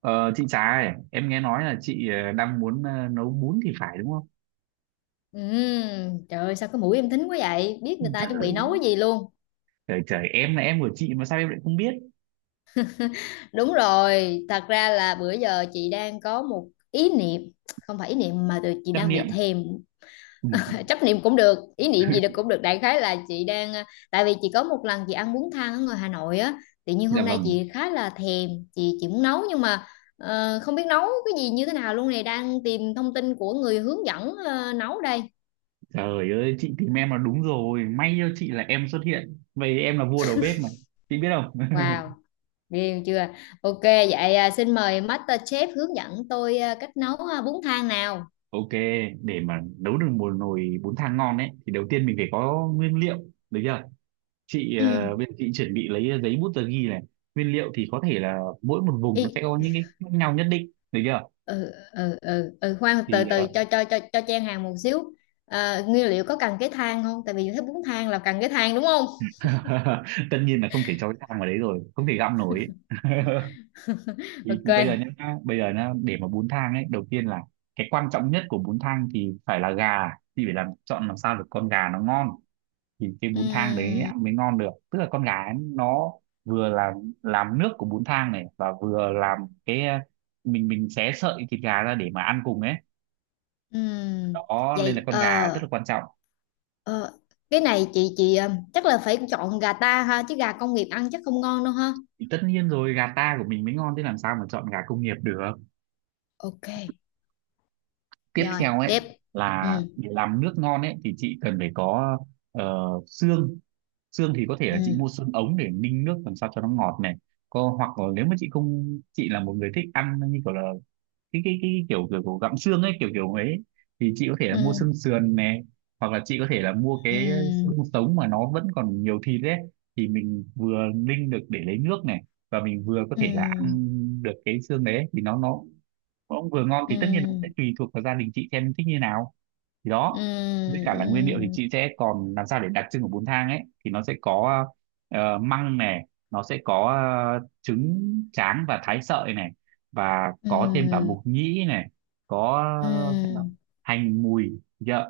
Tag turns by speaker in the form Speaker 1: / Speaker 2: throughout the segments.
Speaker 1: Ờ, chị Trà ơi, em nghe nói là chị đang muốn nấu bún thì phải đúng không?
Speaker 2: Trời ơi, sao cái mũi em thính quá vậy, biết người ta chuẩn
Speaker 1: Trời,
Speaker 2: bị nấu cái gì luôn.
Speaker 1: trời, em là em của chị mà sao em lại không biết?
Speaker 2: Đúng rồi, thật ra là bữa giờ chị đang có một ý niệm. Không phải ý niệm mà từ chị
Speaker 1: Tâm
Speaker 2: đang bị
Speaker 1: niệm.
Speaker 2: thèm. Chấp niệm cũng được, ý niệm gì
Speaker 1: Ừ.
Speaker 2: được cũng được, đại khái là chị đang tại vì chị có một lần chị ăn bún thang ở ngoài Hà Nội á. Tự nhiên
Speaker 1: Dạ
Speaker 2: hôm nay
Speaker 1: vâng,
Speaker 2: chị khá là thèm, chị muốn nấu nhưng mà không biết nấu cái gì như thế nào luôn, này đang tìm thông tin của người hướng dẫn nấu đây.
Speaker 1: trời ơi, chị tìm em là đúng rồi, may cho chị là em xuất hiện. Vậy em là vua đầu bếp mà, chị biết không?
Speaker 2: Wow. Riêu chưa? Ok, vậy à, xin mời Master Chef hướng dẫn tôi cách nấu bún thang nào.
Speaker 1: Ok, để mà nấu được một nồi bún thang ngon ấy, thì đầu tiên mình phải có nguyên liệu, được chưa? Chị,
Speaker 2: Ừ,
Speaker 1: bây giờ chị chuẩn bị lấy giấy bút tờ ghi này. Nguyên liệu thì có thể là mỗi một vùng nó sẽ
Speaker 2: y,
Speaker 1: có những cái khác nhau nhất định, được chưa?
Speaker 2: ừ, khoan,
Speaker 1: thì
Speaker 2: từ từ,
Speaker 1: ờ,
Speaker 2: cho chen hàng một xíu. À, nguyên liệu có cần cái thang không? Tại vì thấy bún thang là cần cái thang đúng không?
Speaker 1: Tất nhiên là không thể cho cái thang vào đấy rồi, không thể găm nổi ấy. thì,
Speaker 2: Ok.
Speaker 1: thì bây giờ nhá, bây giờ nhá, để mà bún thang ấy đầu tiên là cái quan trọng nhất của bún thang thì phải là gà. Thì phải làm chọn làm sao được con gà nó ngon thì cái bún thang đấy
Speaker 2: Ừm,
Speaker 1: ăn mới ngon được, tức là con gà ấy, nó vừa là làm nước của bún thang này, và vừa làm cái ờ, mình xé sợi thịt gà ra để mà ăn cùng ấy,
Speaker 2: ừm.
Speaker 1: đó nên là
Speaker 2: Vậy
Speaker 1: con gà rất là quan trọng.
Speaker 2: ờ, cái này chị chắc là phải chọn gà ta ha, chứ gà công nghiệp ăn chắc không ngon đâu ha.
Speaker 1: Thì tất nhiên rồi, gà ta của mình mới ngon, thế làm sao mà chọn gà công nghiệp được.
Speaker 2: Ok,
Speaker 1: Tiếp
Speaker 2: rồi
Speaker 1: theo ấy.
Speaker 2: tiếp.
Speaker 1: Ừ,
Speaker 2: Ừ,
Speaker 1: là để làm nước ngon ấy thì chị cần phải có ờ, xương. Xương thì có thể là chị
Speaker 2: ừ,
Speaker 1: mua xương ống để ninh nước làm sao cho nó ngọt này, có hoặc là nếu mà chị không, chị là một người thích ăn như kiểu là kiểu gặm xương ấy, kiểu kiểu ấy thì chị có thể là mua
Speaker 2: ừ,
Speaker 1: xương sườn này, hoặc là chị có thể là mua
Speaker 2: ừ.
Speaker 1: cái xương sống mà nó vẫn còn nhiều thịt ấy, thì mình vừa ninh được để lấy nước này, và mình vừa có thể là ăn
Speaker 2: Ừ,
Speaker 1: được cái xương đấy thì nó cũng vừa ngon.
Speaker 2: ừ,
Speaker 1: Thì tất nhiên nó sẽ tùy thuộc vào gia đình chị xem thích như nào, thì
Speaker 2: ừ,
Speaker 1: đó. Với cả là
Speaker 2: ừ,
Speaker 1: nguyên liệu thì chị sẽ còn làm sao để đặc trưng của bún thang ấy, thì nó sẽ có măng này, nó sẽ có trứng tráng và thái sợi này, và có thêm cả
Speaker 2: ừ,
Speaker 1: mục nhĩ này, có xem nào,
Speaker 2: ừ.
Speaker 1: hành mùi dạ.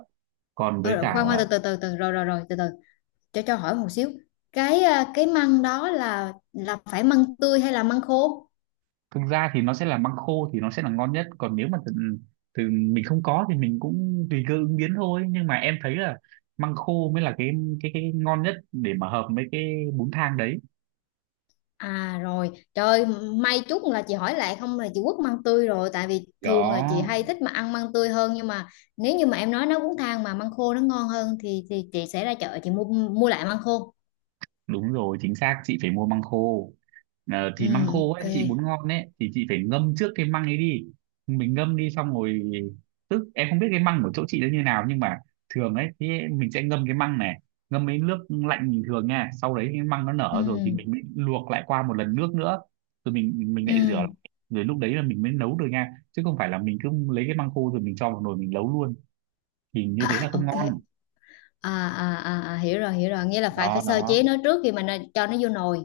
Speaker 1: Còn
Speaker 2: Ờ,
Speaker 1: với
Speaker 2: Rồi,
Speaker 1: cả
Speaker 2: khoan khoan,
Speaker 1: là
Speaker 2: từ từ rồi rồi rồi từ từ, cho hỏi một xíu. Cái cái măng đó là phải măng tươi hay là măng khô?
Speaker 1: thực ra thì nó sẽ là măng khô thì nó sẽ là ngon nhất, còn nếu mà từ, từ mình không có thì mình cũng tùy cơ ứng biến thôi, nhưng mà em thấy là măng khô mới là cái ngon nhất để mà hợp với cái bún thang đấy,
Speaker 2: À rồi, trời, may chút là chị hỏi lại, không là chị quất măng tươi rồi, tại vì thường là chị
Speaker 1: đó.
Speaker 2: hay thích mà ăn măng tươi hơn, nhưng mà nếu như mà em nói nó cũng thang mà măng khô nó ngon hơn thì chị sẽ ra chợ chị mua mua lại măng khô.
Speaker 1: Đúng rồi, chính xác, chị phải mua măng khô. Ờ,
Speaker 2: Ừ,
Speaker 1: thì măng khô ấy chị
Speaker 2: ok.
Speaker 1: muốn ngon ấy thì chị phải ngâm trước cái măng ấy đi, mình ngâm đi xong rồi, tức em không biết cái măng của chỗ chị nó như nào, nhưng mà thường ấy thì mình sẽ ngâm cái măng này, ngâm với nước lạnh bình thường nha, sau đấy cái măng nó nở rồi thì
Speaker 2: Ừ,
Speaker 1: mình mới luộc lại qua một lần nước nữa, rồi mình lại rửa,
Speaker 2: ừ.
Speaker 1: rồi lúc đấy là mình mới nấu được nha, chứ không phải là mình cứ lấy cái măng khô rồi mình cho vào nồi mình nấu luôn, thì như
Speaker 2: À,
Speaker 1: thế là không
Speaker 2: ok.
Speaker 1: ngon.
Speaker 2: Hiểu rồi, hiểu rồi, nghĩa là phải
Speaker 1: Đó
Speaker 2: phải sơ chế
Speaker 1: đó,
Speaker 2: nó trước khi mà nó, cho nó vô nồi.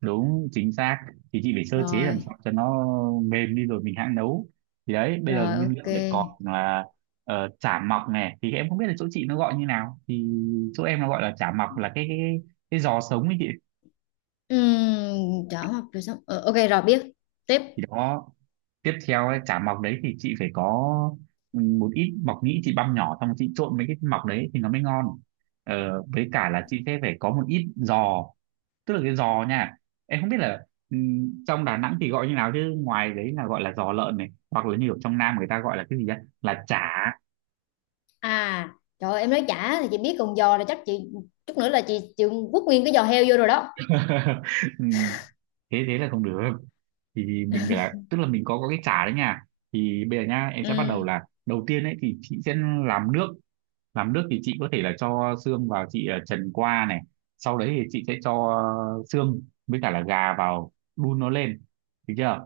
Speaker 1: đúng chính xác, thì chị phải sơ chế làm
Speaker 2: Rồi,
Speaker 1: sao cho nó mềm đi rồi mình hãng nấu. Thì đấy, bây giờ
Speaker 2: rồi
Speaker 1: nguyên
Speaker 2: ok.
Speaker 1: liệu để còn là chả mọc này, thì em không biết là chỗ chị nó gọi như nào, thì chỗ em nó gọi là chả mọc là cái giò sống ấy chị.
Speaker 2: Uhm, chả học rồi, xong. Ờ, ok rồi, biết. Tiếp.
Speaker 1: Thì đó, tiếp theo ấy, chả mọc đấy thì chị phải có ừ, một ít mọc nhĩ chị băm nhỏ, xong chị trộn mấy cái mọc đấy thì nó mới ngon. Ờ, với cả là chị sẽ phải có một ít giò, tức là cái giò nha, em không biết là trong Đà Nẵng thì gọi như nào, chứ ngoài đấy là gọi là giò lợn này, hoặc là như ở trong Nam người ta gọi là cái gì đó là chả.
Speaker 2: À, trời ơi, em nói chả thì chị biết, còn giò là chắc chị chút nữa là chị chịu quất nguyên cái giò heo vô rồi đó.
Speaker 1: Ừm, Thế thế là không được, thì mình phải là, tức là mình có cái chả đấy nha. Thì bây giờ nha, em sẽ bắt đầu
Speaker 2: Ừm,
Speaker 1: là đầu tiên ấy thì chị sẽ làm nước. Làm nước thì chị có thể là cho xương vào chị trần qua này, sau đấy thì chị sẽ cho xương với cả là gà vào đun nó lên, được chưa.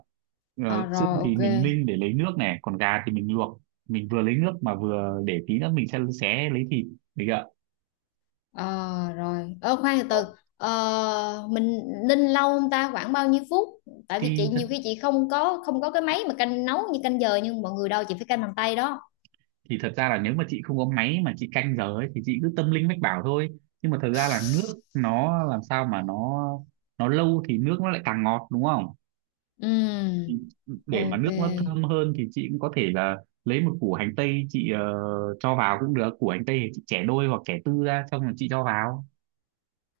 Speaker 2: à
Speaker 1: Ờ, xương
Speaker 2: rồi
Speaker 1: thì
Speaker 2: ok.
Speaker 1: mình ninh để lấy nước này, còn gà thì mình luộc, mình vừa lấy nước mà vừa để tí nữa mình sẽ xé lấy thịt, được chưa.
Speaker 2: Ờ, rồi, khoan từ từ.
Speaker 1: Ồ,
Speaker 2: Ờ, mình ninh lâu không ta, khoảng bao nhiêu phút? Tại vì chị
Speaker 1: thì thật
Speaker 2: nhiều khi chị không có cái máy mà canh nấu như canh giờ, nhưng mọi người đâu, chị phải canh bằng tay đó.
Speaker 1: thì thật ra là nếu mà chị không có máy mà chị canh giờ ấy thì chị cứ tâm linh mách bảo thôi, nhưng mà thật ra là nước nó làm sao mà nó lâu thì nước nó lại càng ngọt đúng không. Thì
Speaker 2: Ừ.
Speaker 1: để mà
Speaker 2: Ok.
Speaker 1: nước nó thơm hơn thì chị cũng có thể là lấy một củ hành tây, chị cho vào cũng được, củ hành tây thì chị chẻ đôi hoặc chẻ tư ra xong rồi chị cho vào.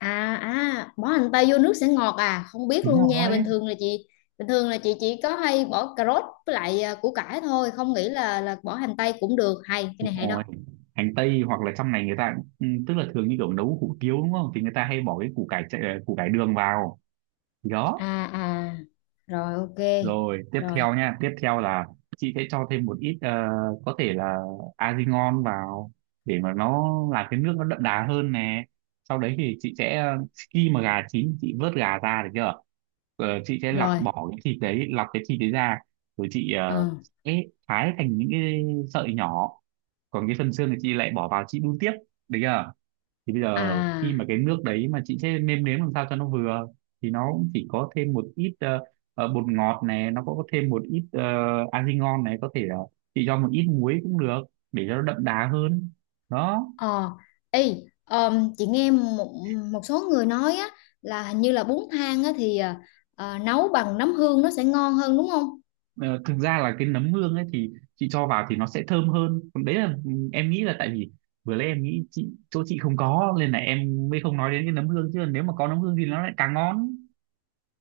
Speaker 2: À à, bỏ hành tây vô nước sẽ ngọt à? Không biết
Speaker 1: Đúng
Speaker 2: luôn nha. Bình
Speaker 1: rồi,
Speaker 2: thường là chị bình thường là chị chỉ có hay bỏ cà rốt với lại củ cải thôi, không nghĩ là bỏ hành tây cũng được. Hay, cái
Speaker 1: đúng
Speaker 2: này hay đó.
Speaker 1: rồi, hành tây hoặc là trong này người ta cũng- ừ, tức là thường như kiểu nấu hủ tiếu đúng không, thì người ta hay bỏ cái củ cải chạy- ờ, củ cải đường vào, thì đó.
Speaker 2: À à. Rồi ok.
Speaker 1: Rồi tiếp
Speaker 2: Rồi,
Speaker 1: theo nha, tiếp theo là chị sẽ cho thêm một ít có thể là Azingon vào để mà nó làm cái nước nó đậm đà hơn nè. Sau đấy thì chị sẽ khi mà gà chín chị vớt gà ra, được chưa? Ờ, chị sẽ lọc
Speaker 2: rồi.
Speaker 1: bỏ cái thịt đấy, lọc cái thịt đấy ra, rồi chị
Speaker 2: Ờ.
Speaker 1: sẽ thái thành những cái sợi nhỏ. Còn cái phần xương thì chị lại bỏ vào chị đun tiếp, được chưa? Thì bây giờ
Speaker 2: À.
Speaker 1: khi mà cái nước đấy mà chị sẽ nêm nếm làm sao cho nó vừa, thì nó cũng chỉ có thêm một ít bột ngọt này, nó có thêm một ít argi ngon này, có thể là chị cho một ít muối cũng được để cho nó đậm đà hơn, đó.
Speaker 2: Ờ. Ê, chị nghe một một số người nói á, là hình như là bún thang á thì nấu bằng nấm hương nó sẽ ngon hơn đúng không?
Speaker 1: Ờ, thực ra là cái nấm hương ấy thì chị cho vào thì nó sẽ thơm hơn, còn đấy là ừ, em nghĩ là tại vì vừa nãy em nghĩ chị, chỗ chị không có nên là em mới không nói đến cái nấm hương, chứ nếu mà có nấm hương thì nó lại càng ngon.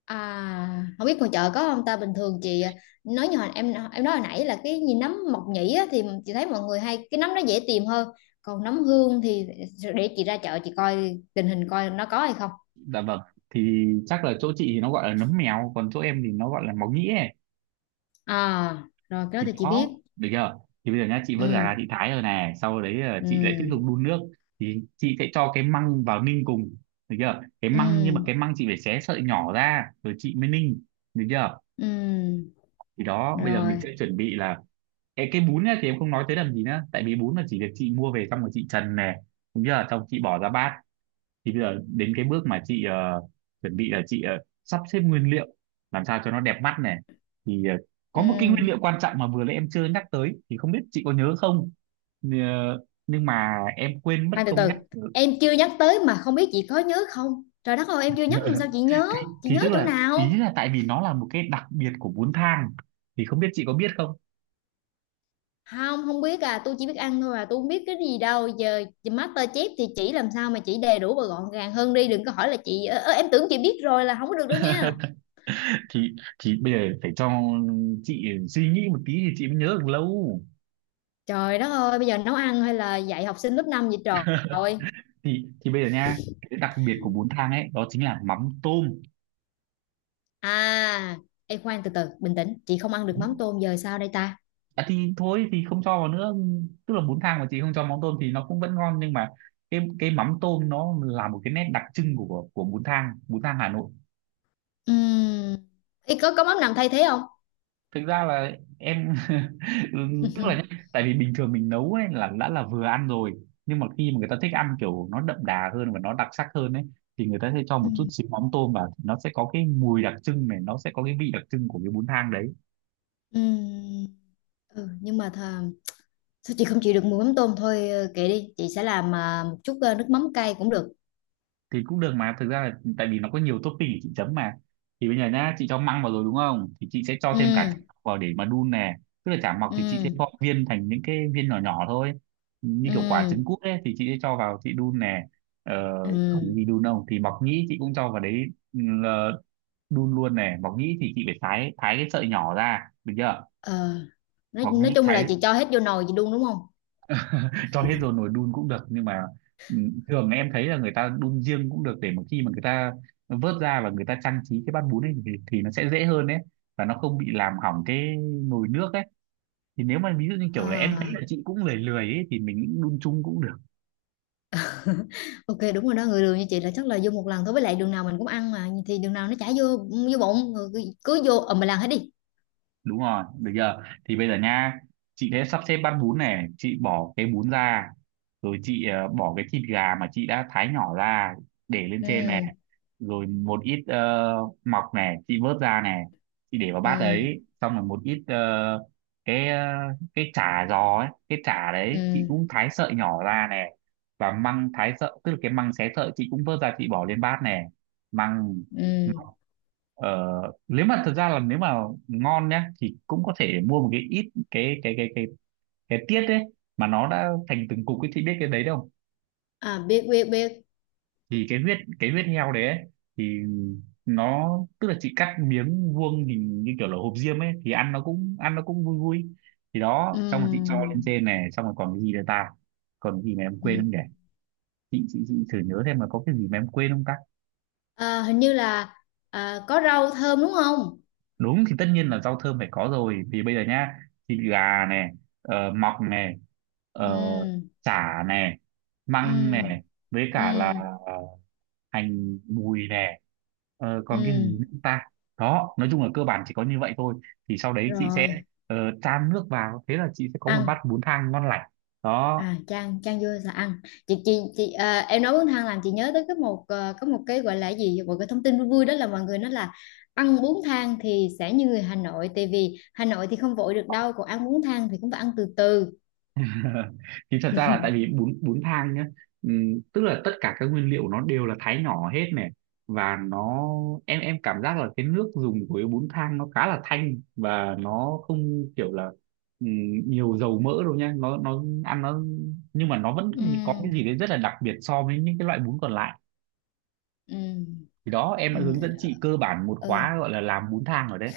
Speaker 2: À, không biết ngoài chợ có không ta, bình thường chị nói như hồi em nói hồi nãy là cái gì nấm mộc nhĩ á, thì chị thấy mọi người hay cái nấm nó dễ tìm hơn, còn nấm hương thì để chị ra chợ chị coi tình hình coi nó có hay không.
Speaker 1: Dạ vâng, thì chắc là chỗ chị thì nó gọi là nấm mèo, còn chỗ em thì nó gọi là máu nhĩ ấy,
Speaker 2: À rồi, cái đó
Speaker 1: thì
Speaker 2: thì chị
Speaker 1: đó,
Speaker 2: biết.
Speaker 1: được chưa. Thì bây giờ nhá, chị vớt gà ra
Speaker 2: ừ
Speaker 1: chị thái rồi nè, sau đấy là chị lại tiếp tục
Speaker 2: ừ
Speaker 1: đun nước, thì chị sẽ cho cái măng vào ninh cùng, được chưa, cái
Speaker 2: ừ
Speaker 1: măng nhưng mà cái măng chị phải xé sợi nhỏ ra rồi chị mới ninh, được chưa.
Speaker 2: ừ
Speaker 1: Thì đó, bây giờ mình sẽ
Speaker 2: Rồi.
Speaker 1: chuẩn bị là cái bún ấy, thì em không nói tới làm gì nữa tại vì bún là chỉ được chị mua về xong rồi chị trần nè, đúng chưa, xong chị bỏ ra bát. Thì bây giờ đến cái bước mà chị chuẩn bị là chị sắp xếp nguyên liệu làm sao cho nó đẹp mắt này. Thì có một cái nguyên
Speaker 2: ừ
Speaker 1: liệu quan trọng mà vừa nãy em chưa nhắc tới, thì không biết chị có nhớ không. Ờ, nhưng mà em quên mất
Speaker 2: Khoan từ
Speaker 1: không
Speaker 2: từ.
Speaker 1: nhắc.
Speaker 2: Em chưa nhắc tới mà không biết chị có nhớ không, trời đất ơi, em chưa nhắc mà sao chị nhớ?
Speaker 1: thì,
Speaker 2: Chị
Speaker 1: thì tức
Speaker 2: nhớ chỗ
Speaker 1: là ý
Speaker 2: nào?
Speaker 1: là tại vì nó là một cái đặc biệt của bún thang, thì không biết chị có biết không.
Speaker 2: Không không, biết à, tôi chỉ biết ăn thôi à, tôi không biết cái gì đâu giờ. Master Chef thì chỉ làm sao mà chỉ đầy đủ và gọn gàng hơn đi, đừng có hỏi là chị ơ, ơ, em tưởng chị biết rồi là không có được đâu nha.
Speaker 1: Thì bây giờ phải cho chị suy nghĩ một tí thì chị mới nhớ được lâu.
Speaker 2: Trời đất ơi, bây giờ nấu ăn hay là dạy học sinh lớp 5 vậy trời ơi.
Speaker 1: Thì bây giờ nha, cái đặc biệt của bún thang ấy đó chính là mắm tôm.
Speaker 2: à em khoan, từ từ, bình tĩnh, chị không ăn được mắm tôm, giờ sao đây ta?
Speaker 1: À, thì thôi thì không cho vào nữa, tức là bún thang mà chị không cho mắm tôm thì nó cũng vẫn ngon, nhưng mà cái mắm tôm nó là một cái nét đặc trưng của bún thang, bún thang Hà Nội.
Speaker 2: Ừm, Ý, có mắm nào thay thế không?
Speaker 1: Thực ra là em tức là nhá, tại vì bình thường mình nấu ấy là đã là vừa ăn rồi, nhưng mà khi mà người ta thích ăn kiểu nó đậm đà hơn và nó đặc sắc hơn ấy, thì người ta sẽ cho một chút
Speaker 2: Ừm,
Speaker 1: xíu mắm tôm vào, nó sẽ có cái mùi Đặc trưng này, nó sẽ có cái vị đặc trưng của cái bún thang đấy.
Speaker 2: ừm, ừ, nhưng mà thà, sao chị không chịu được mùi mắm tôm thôi, kệ đi, chị sẽ làm một chút nước mắm cay cũng được.
Speaker 1: Thì cũng được, mà thực ra là tại vì nó có nhiều topping để chị chấm mà. Thì bây giờ nhá, chị cho măng vào rồi đúng không, thì chị sẽ cho thêm cả chả
Speaker 2: Ừm,
Speaker 1: mọc vào để mà đun nè. Tức là chả mọc thì chị sẽ
Speaker 2: ừm.
Speaker 1: gọt viên thành những cái viên nhỏ nhỏ thôi, như kiểu quả trứng
Speaker 2: ừ
Speaker 1: cút ấy, thì chị sẽ cho vào chị đun nè. ờ, Còn cái
Speaker 2: ừ
Speaker 1: gì đun không thì mọc nhĩ chị cũng cho vào đấy. ừ, ờ, Đun luôn nè, mọc nhĩ thì chị phải thái thái cái sợi nhỏ ra được chưa.
Speaker 2: ờ nói,
Speaker 1: Mọc
Speaker 2: nói
Speaker 1: nhĩ
Speaker 2: chung là
Speaker 1: thái
Speaker 2: chị cho hết vô nồi chị đun đúng không?
Speaker 1: cho hết rồi nồi đun cũng được, nhưng mà ừ, thường em thấy là người ta đun riêng cũng được, để mà khi mà người ta vớt ra và người ta trang trí cái bát bún ấy thì nó sẽ dễ hơn đấy, và nó không bị làm hỏng cái nồi nước ấy. Thì nếu mà ví dụ như kiểu là em thấy
Speaker 2: À,
Speaker 1: là chị cũng lười lười ấy thì mình đun chung cũng được.
Speaker 2: ok đúng rồi đó, người đường như chị là chắc là vô một lần thôi, với lại đường nào mình cũng ăn mà, thì đường nào nó chả vô, vô bụng rồi cứ, cứ vô ầm mà làm hết đi.
Speaker 1: Đúng rồi, được giờ thì bây giờ nha, chị sẽ sắp xếp bát bún này, chị bỏ cái bún ra, rồi chị bỏ cái thịt gà mà chị đã thái nhỏ ra để lên trên này.
Speaker 2: ừ
Speaker 1: Rồi một ít mọc này, chị vớt ra này, chị để vào bát
Speaker 2: ừ
Speaker 1: đấy, xong rồi một ít cái cái chả giò ấy, cái chả
Speaker 2: ừ
Speaker 1: đấy chị cũng thái sợi nhỏ ra này. Và măng thái sợi, tức là cái măng xé sợi, chị cũng vớt ra chị bỏ lên bát này, măng.
Speaker 2: ừ
Speaker 1: Ờ, Nếu mà thật ra là, nếu mà ngon nhá, thì cũng có thể mua một cái ít cái tiết đấy, mà nó đã thành từng cục ấy, chị biết cái đấy đâu.
Speaker 2: À, biết biết biết.
Speaker 1: Thì cái huyết, cái huyết heo đấy ấy, thì nó, tức là chị cắt miếng vuông hình như kiểu là hộp diêm ấy, thì ăn nó cũng vui vui. Thì đó,
Speaker 2: Ừ,
Speaker 1: xong rồi chị cho lên trên này, xong rồi còn cái gì nữa ta? Còn cái gì mà em
Speaker 2: ừ,
Speaker 1: quên không nhỉ? chị chị
Speaker 2: ừ.
Speaker 1: chị thử nhớ xem là có cái gì mà em quên không ta?
Speaker 2: À, hình như là có rau thơm đúng không?
Speaker 1: Đúng, thì tất nhiên là rau thơm phải có rồi, vì bây giờ nhá, thịt gà này, mọc này, ờ,
Speaker 2: ừ
Speaker 1: chả này, măng
Speaker 2: ừ
Speaker 1: này, với
Speaker 2: ừ
Speaker 1: cả là ờ, hành mùi nè. Còn cái gì
Speaker 2: ừ
Speaker 1: nữa ta? Đó, nói chung là cơ bản chỉ có như vậy thôi. Thì sau đấy chị sẽ
Speaker 2: Rồi,
Speaker 1: ờ, chan nước vào, thế là chị sẽ có một bát
Speaker 2: ăn.
Speaker 1: bún thang ngon lành. Đó.
Speaker 2: À, Trang Trang vô là ăn. Em nói bún thang làm chị nhớ tới cái một có một cái gọi là gì, một cái thông tin vui vui, đó là mọi người nói là ăn bún thang thì sẽ như người Hà Nội, tại vì Hà Nội thì không vội được đâu, còn ăn bún thang thì cũng phải ăn từ từ.
Speaker 1: Thì thật ra là tại vì bún bún thang nhá, tức là tất cả các nguyên liệu nó đều là thái nhỏ hết này, và nó, em cảm giác là cái nước dùng của cái bún thang nó khá là thanh, và nó không kiểu là nhiều dầu mỡ đâu nha, nó ăn nó, nhưng mà nó vẫn
Speaker 2: Ừ,
Speaker 1: có cái gì đấy rất là đặc biệt so với những cái loại bún còn lại.
Speaker 2: ừ,
Speaker 1: Thì đó, em đã hướng dẫn
Speaker 2: ừ,
Speaker 1: chị cơ bản một
Speaker 2: ừ.
Speaker 1: khóa gọi là làm bún thang rồi đấy.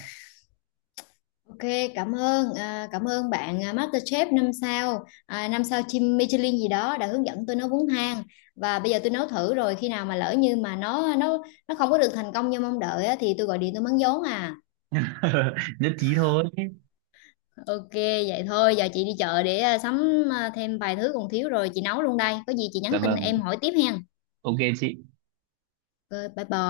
Speaker 2: Ok, cảm ơn cảm ơn bạn MasterChef 5 sao 5 sao chim Michelin gì đó đã hướng dẫn tôi nấu bún thang, và bây giờ tôi nấu thử, rồi khi nào mà lỡ như mà nó không có được thành công như mong đợi á, thì tôi gọi điện tôi mắng vốn
Speaker 1: Nhất trí thôi.
Speaker 2: Ok, vậy thôi, giờ chị đi chợ để sắm thêm vài thứ còn thiếu rồi, chị nấu luôn đây. Có gì chị nhắn
Speaker 1: Dạ
Speaker 2: tin
Speaker 1: vâng,
Speaker 2: em hỏi tiếp hen.
Speaker 1: ok chị.
Speaker 2: Ok, bye bye.